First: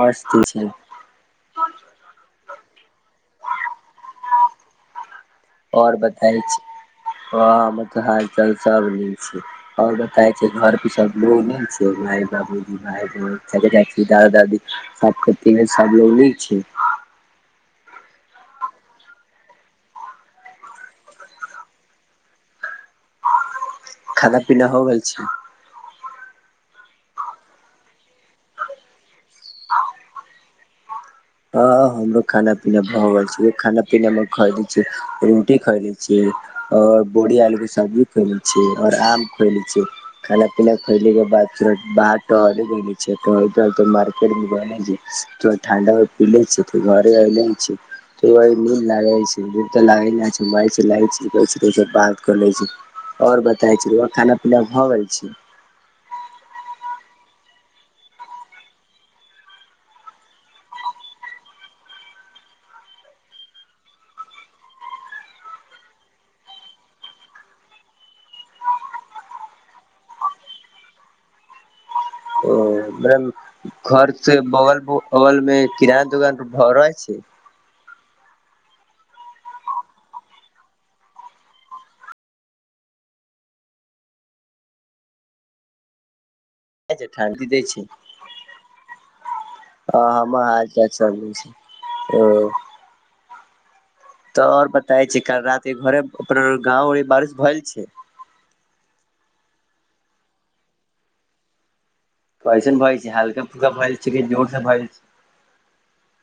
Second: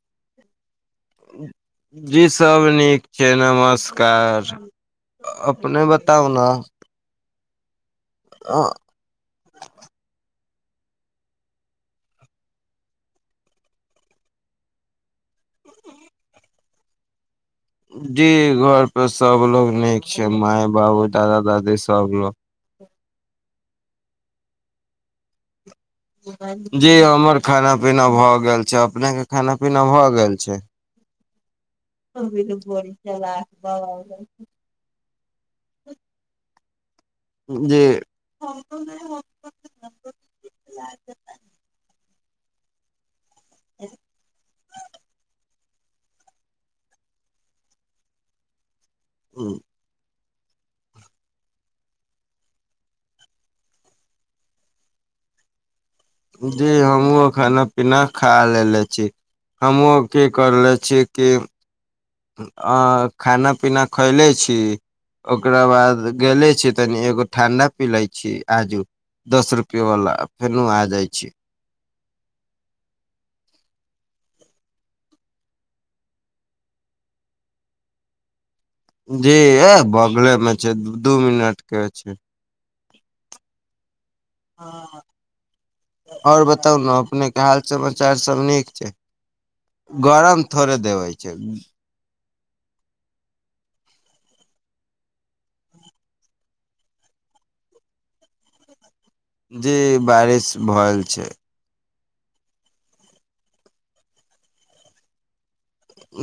बस छै जी सब नीक छै नमस्कार अपने ओर बताउ बताय ने छी हमर हाल चाल सब निक छै ओर बताए छै घर प सब लोग न छै माय बाबूी भाय ब चाचा चाची दादा दादी सात कतिस लोग लै छै। [unintelligible] जी घर पर सब लोक नीक छथि माय, बाबू, दादा, दादी सभ लोक। खाना पीना हो गेल छय जी हमर खाना पीना भए गेल छै अपने के खाना पीना भय गेल छै हँ हमरो खाना पीना भऽ गेल छय खाना पीना मे खरीद छी रोटी खरीदी छी ओर बोरी आ आलूक जी सब्जी। खेले छी और आम खोएले छी खाना पीना खुएले के बाद टर मार्केट में ठा पे छ त घरे एऐले छी न लागेूप त लागे छै। घुमैछै ल छै बात कर लै छै ओर बताउ, खाना-पीना भऽ गेल? जी हमहूँ खाना पीना खा लेले छी हमहहुँ की करले छीय कि। [unintelligible] आ खाना पीना खा लेलहुँ? ओकरा बाद गेले छी तनी एगो ठण्डा पी ले छी आजू दस रुपए बला फेनो आ जाइ छी म घर से बगल अगल में किराना दोकान पर भऽ रहल छै जी ए बगले में छै दू मिनट के छै हँ ओर बताउ ने अपनेके ठण्डी हाल दै छै समाचार सब नीक छै गरम थोड़े देवय छै ह तऽ और बताय छै काल रात घरे अपन गांव बारिश भे लयछै जी बारिश भय छै कइसन भऽ रहल छै? हल्का-फुल्का भेल छै, जोर नइ छै।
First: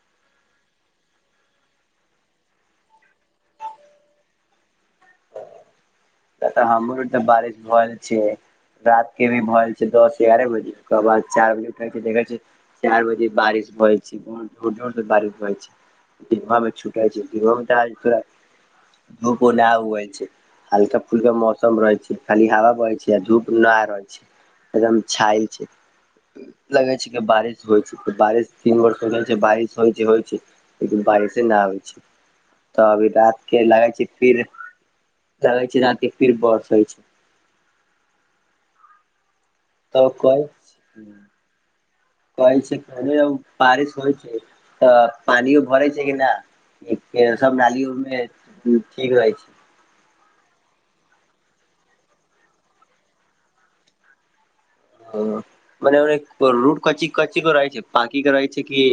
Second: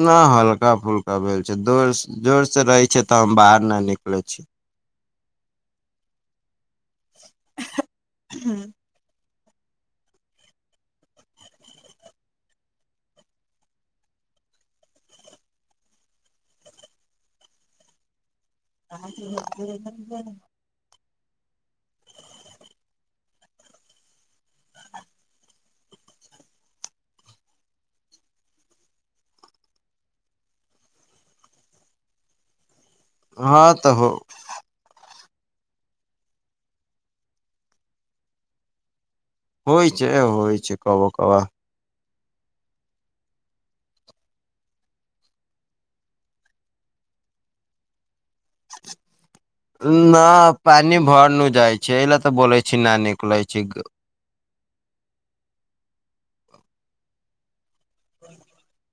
नइ हल्का-फुल्का भेल छै। जँ जोर-जोरसँ रहत, तँ हम बाहर नहि निकलैत छी। अ। त तऽ हमर एइजा बारिश भऽ छय रात के भी भय जा छै दस एगारह बजे ओकर बाद चार बजे उठ के देखै छै चाइर बजे बारिश होइ छै ब जोर जोर से बारिश होइ छै दिनवा मे छूट होइ छै दिनवा में त त [inaudible] हल्का फुलका मौसम रहै छै खाली हवा बहे छै आ धूप न रहै छै एकदम छाय छय लगै छै जे बारिश होयत। तीन दिनसँ बारिश भऽ रहल छै, आ एखनो होइते लगै छै। बारिशे नइ आबै छै तऽ अभी रात हँ के लगै तऽ छै हो फिर लागे रहै छै राति फिर बर्से होइ छै होइ तऽ छै कहै होइ छै कब कब कहै छै, बारिश होइ छै तऽ पानिओ भरै छै कि नहि? एक सब नाली उ में ठीक रहै छै न, पानि भरि नहि जाइ छै। एहि लेल तँ बोलै छै जे नय निकलै छै। ह मने रूट की कची क रहै छै पकी कर रहै छै कि।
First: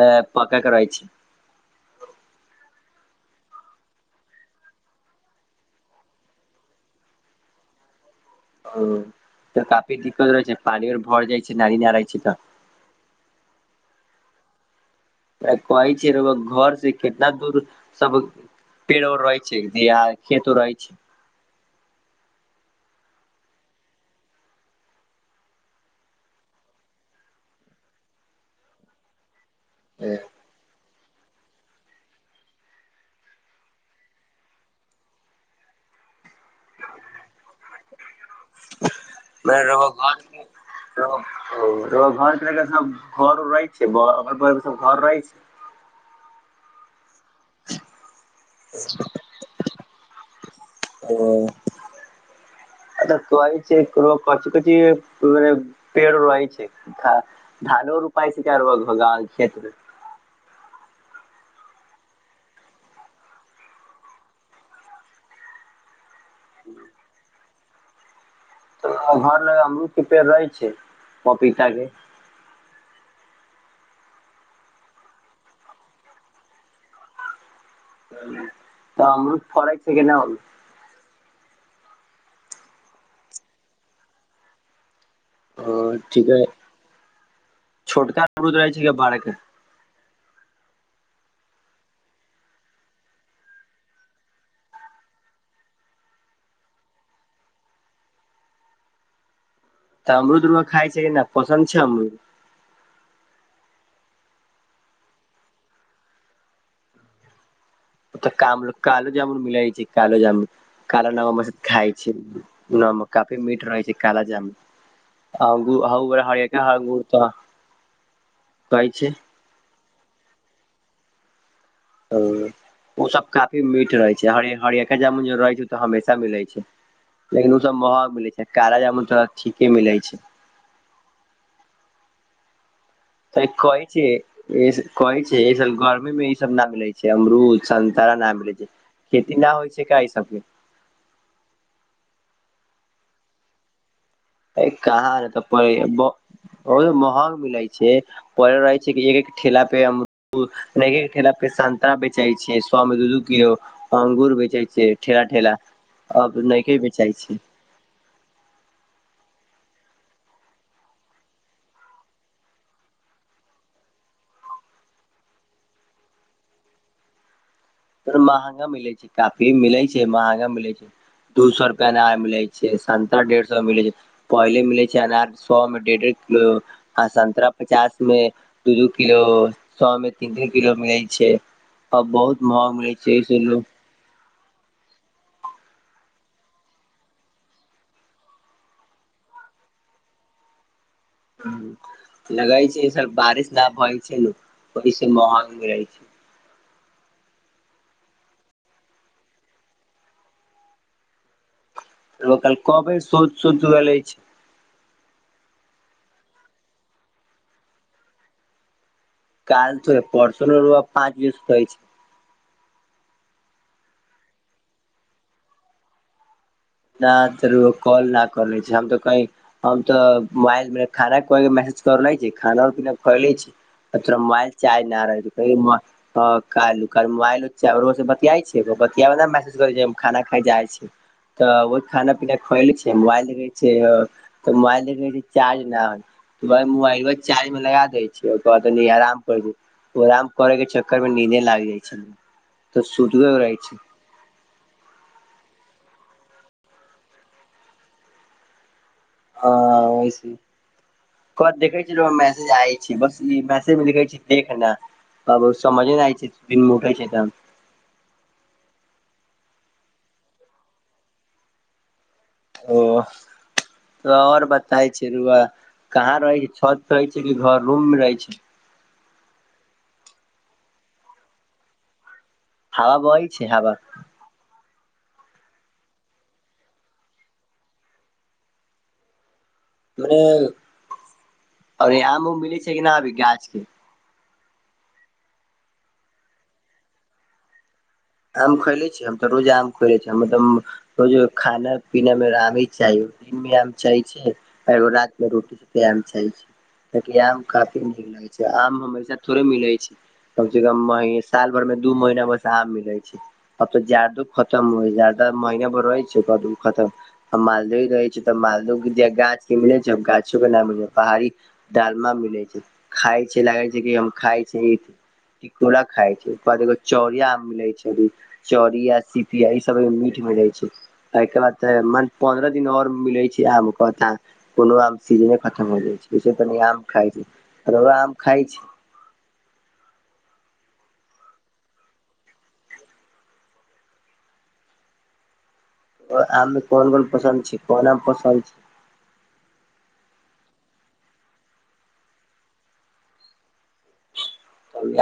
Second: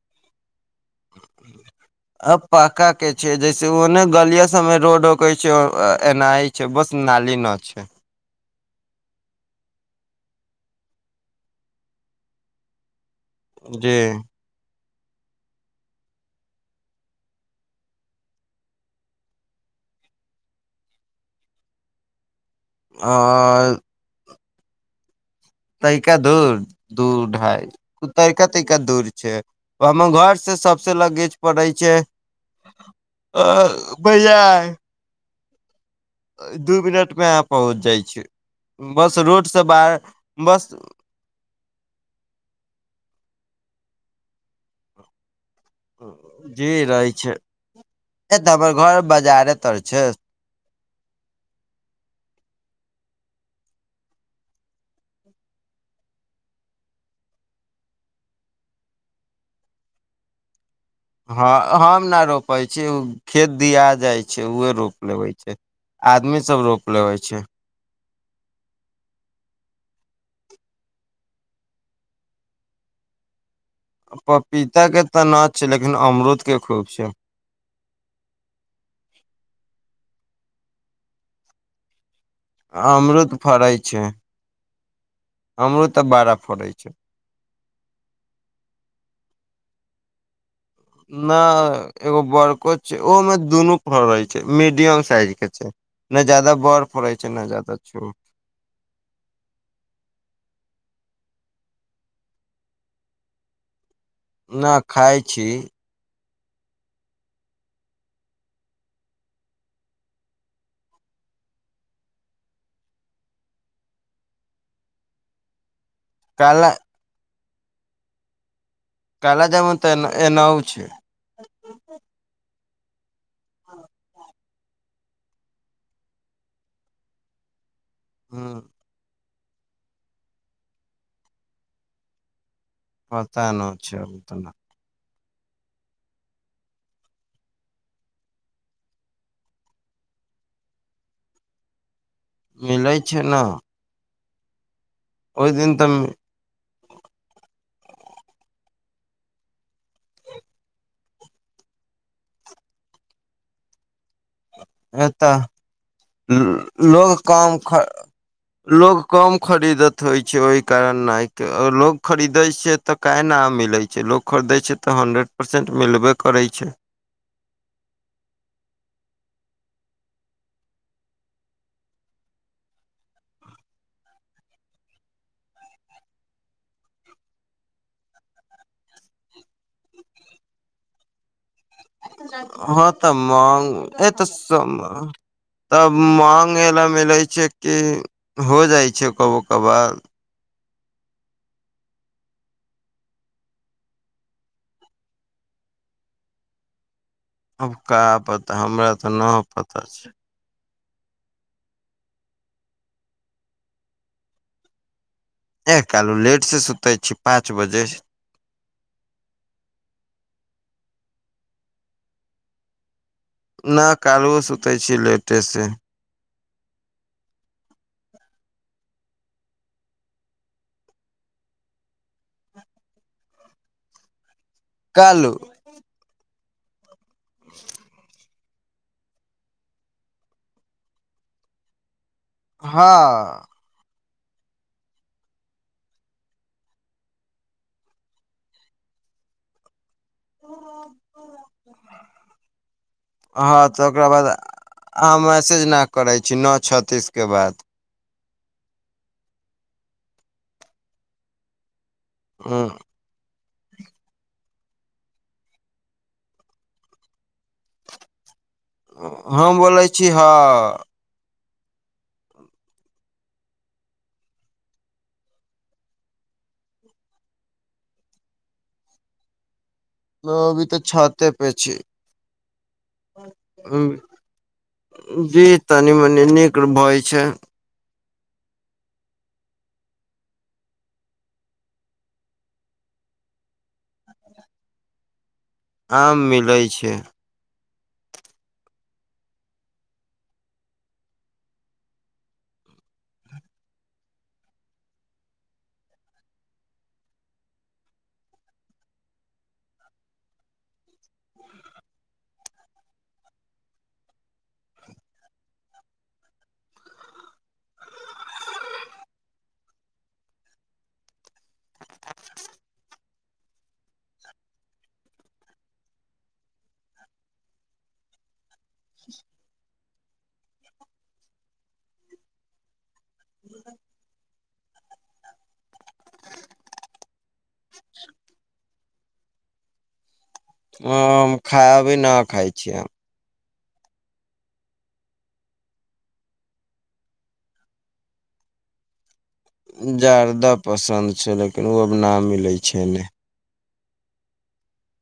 अ पका रहेछ छै। ह [inaudible] अ पाका के छै जैसे ओने गलिया सब में रोडक छै एना छै बस नाली न छ ओ तऽ काफी दिक्कत रहै छै पानि आर भर जाइ छै नारी न रहै छै त जी। कहै छै घर से कितना दूर सब पेड़ो रहै छै जे आ खेतो रहै छय ओर [inaudible] तरका दूर-दूर छै, हम छै घर पर छी से सबस लगेज परै छै भैया दू मिनट में आब पहुँच जाइ छी, बस रोडसँ बाहर बस। ओ त घरके सब घर उर रहै छै सब घर रहै छै जी रहै छै ए तऽ हमर घर बाजारे तर छै ओ अचऽ तइ छै कची कची। [unintelligible] पेड़ रहै छै, धानो रोपाय छै, आ गाँममें खेतो छै। हँ, हम नहि रोपैत छियै। खेत दऽ देल जाइत छै, ओ रोपि लै छै। आदमीसब रोपि लेवै छै। घर लऽ अमरूद के पेड़ रहे छै पपीता के पपीताक तँ नय छै, लेकिन अमरूदक खूब छै। तऽ अमरूद फरै छ कि नय अमरूद फरै छै, आ ओ बड्ड ठीके फरैत छै। बर उत रहै छै भाड़े न, एगो बड़को छै। ओहिमे दुनु फरै छै। मीडियम साइजक छै। नै जादा बर पड़ै छै ने जादा छोट तऽ अमरुद रउआ खाइ छै कि नै पसन्द छै अमरूद नय खाइ छी ओ तऽ कामलो कालो जामुन मिल जाइ छै कालो जामुन कालो नाम हमर सा खाइ छै न काफी मीट रहै छै काल जाम हर एक काला ह घड़ त कहै छै काला जामुन तऽ ए एहनहु छै हँ, ओ सभ काफी मीठ रहै छै। का जामुन ज रहै छै ओ तऽ हमेशा मिलै छय लेकिन ओ सब महग मिलै छै ह्म काला जामुन तऽ ठीके मिलै छय त पता न कहै छै। अभी तऽ न कहै छै से गर्मी में ई सब न मिलै छै अमरूद संतरा न मिलै छै खेती न होइ छै का ई सब के मिलै छय ने कतहु तँ दिन तऽ बड्ड महग मिलै छै। पल रहै छै एक एक ठेला पे हम न, ठेलापर सन्तरा बेचै छै। सौ रुपैआमे दू-दू किलो अंगूर बेचै छै। से ठेला एता ठेला अब नहिके लोग बेचाइ छै कम ख। लोग कम खरीदत होइ छय ओहि कारण लोग खरीदे छै तऽ क नइ मिलै छै लोक खरीदै छै तऽ हन्ड्रेड परसेंट मिलबे करै छै। महंगा मिलै छै काफी मिलै छै महंगा मिलै छै दू सए रुपैआमे नहि मिलै छै, सए डेढ़ सएमे मिलै छै। पहिले मिलैत छै अनार सए मे डेढ़ डेढ़ किलो आ सतरा पचास में दू दू किलो सए मे तीन तीन किलो मिलै छै आ बहुत महग हँ मिलै छै तऽ म एहिसे लोग एतऽ सब तब मांगय ह लए मिलै छै कि हो जाइ छै कबो कबो लगै छै सब बारिश न भ छै ने ओहिस महग रहै छै आबक पता हमरा तऽ नहि छै कल कबे शोध शोद्ध ले छै एह कलू लेट से सुतै छी पाँच बजे काल तो परसो न रोआ पाँच दिस होइ छइ न कालुओ सुते छी लेटे से न तऽर कॉल न कर लै छय आ तऽ कई हम तऽ मोबाइल मे खाना ख मैसेज करले छी खाना उर पीना खले छी तोरा मोबाइल चाय कालू रह मोबाइलर बतिया छै बतिया महसूस करै छै खाना खा जाइ छय तऽ ओ खाना पीना खोएले हँ छै मोबाइलऽ मोबाइल देख चार्ज नै मोबाइल चार्ज में लगा दै छिय बाद आराम कर आराम करे के चक्कर में नीदे लाग जाय छै तऽ सुतबे रहै हँ छै तऽ ओकरा बाद अहाँ मैसेज नहि करै छी नओ छ्तीसके बाद ह वैसे क देखै छी मैसेज आय छै बस ई मैसेज लिखे छै देखना त समझे नहि आय छैन उठे छै त हम बोलै छी हँ ओ और बताे छै रु कहाँ रहे छै छत रहे छै कि घर रूम में रहे छै लभी तऽ छाते पे छी हवा बहै छै हवा ह जी तनी मनि नीक भय छय ओर आम उम मिलै छै किना अभी गाछ के आम मिलै छै आम खोले छी हम तऽ रोजे आम खोएले छी हम तब र खाना पीना में आम ही चाही दिनमे आम चाही छै ओ रातमे रोटी क छैइ छै काकि आम काफी नीक लगै छै आम हमेशा थोड़े मिलैत छै कम से कम मह साल भर में दू महीना बस आम मिलै अतऽ जार दूख खतम हो जार त महिना भो रहै छै कदू खतम हम मालदह ही रहे छी तऽ मालदह गाछ के मिलै छै जब गाछो के नाम मिल पहाड़ी डालमा मिलै छै खाय छै लागै छै कि हम खाय छै ई टिकोरा खाय छै ओ बाद एगो चौरिया मिलै छै चौरिया सीपिया मीठ म जाइ छै एकरा बाद त म पन्द्रह दिन ओर मिलै छै आम कोनो आम सीजने खतम हो जाइ छैैसे तनी आम खाइ छै त आम खाइ छय ह खा अभी न खाइ छियै हम ओ आमे कोन कोन पसन्द छी कोन आ पसन्द छी जादा पसन्द छै लेकिन ओ अब न मिलै छै नहि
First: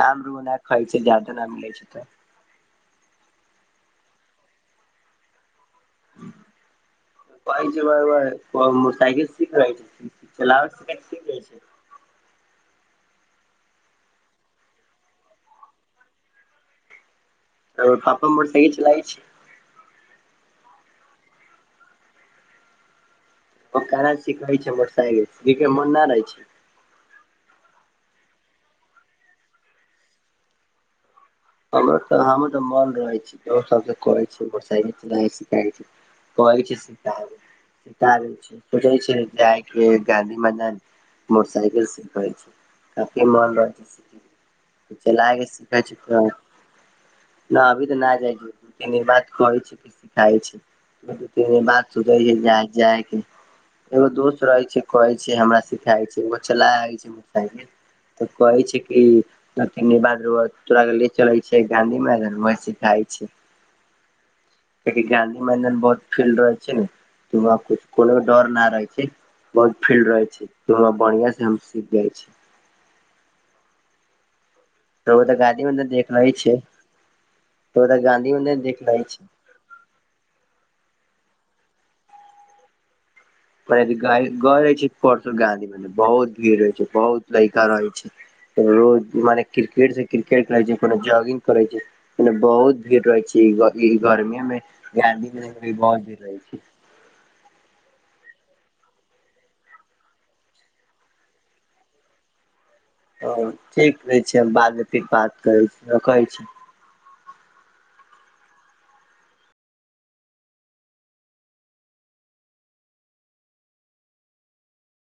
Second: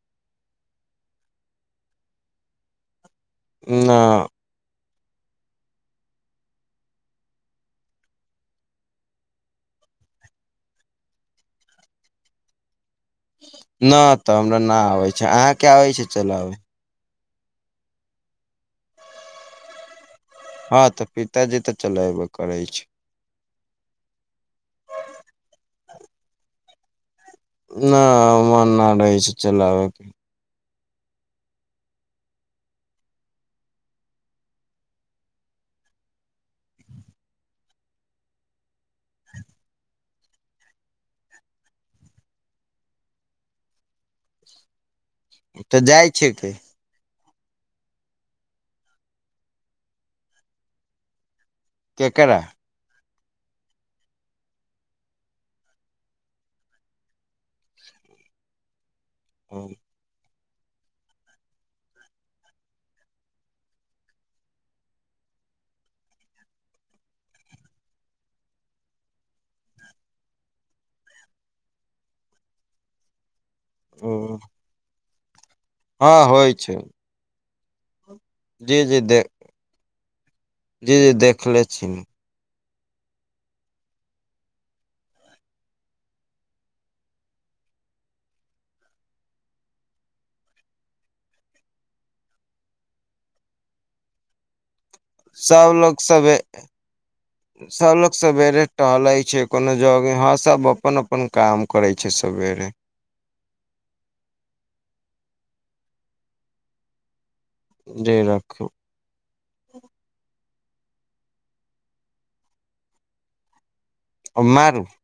आम रुना खाइ छै जादा नहि मिलै छै तऽ नहि [inaudible] कहै छै मोटरसाइकिल सीख रहै छै चलाबै स सीख जाइ छै नै तऽ हमरा न आबै छै अहाँ के आबै छै चल आबै तर फापा मर फ चलाइ छै हँ तऽ पिताजी तऽ चलेबे करै छै पकारा सिखै छै मोटरसाइकिल ज मन न रहै छै न मन न रहै छै चलबके हमर तऽ हमर तऽ मन रहै छी सब कहै छी मोटरसइकिल कहै छै स सतार छै सचै छै जाइके गाँधी मैदान मोटरसकेेल सिखैइ छै कफी मन रह छै च ल आग सिखै छै तऽ न अभी तऽ नहि जाइ छैू ती बात कहै छै सिखाय छैू ती बात सुबह ह केकरा जा जाइ एगो दोस्त रहे छै कहै छै हमरा सिखा छै एगो चला छै मोटरसाइकिल तऽ कहै छै कि ओ ब तोराे चलै छय गाँधी मैदान वह स खाइ छै काकि गाँंधी मैदन बहुत फील्ड रहै छै ने तऽ वहाँ कुछ कोनो डर न रहै छै बहुत फील्ड रहे छै ओरा बढ़िया से हम सीख जाइ छी हं तऽ ओ तऽ गद्दी हँ होइ छै ओ गाँंधी नै जी देख जी रहले दे छै जी देखले छी रहे छै परसो गाँधी में बहुत भीड़ रहै छै बहुत लड़का रहै छै रोज मने क्रिकेट से क्रिकेट खेल छै कोनो जॉगिंग करै छै मने बहुत भीड़ रहै छै ई गर्मी में गर्मी द सब भी लोग बहुत भीड़ रहैत छै [inaudible] सब लोकोग सवेरे टहले छै कोनो जॉग हँ सब अपन अपन काम करै छै सवेरे ओ ठीक रहै छै हम बादप बात करै छी कहै छी जी राखू ओना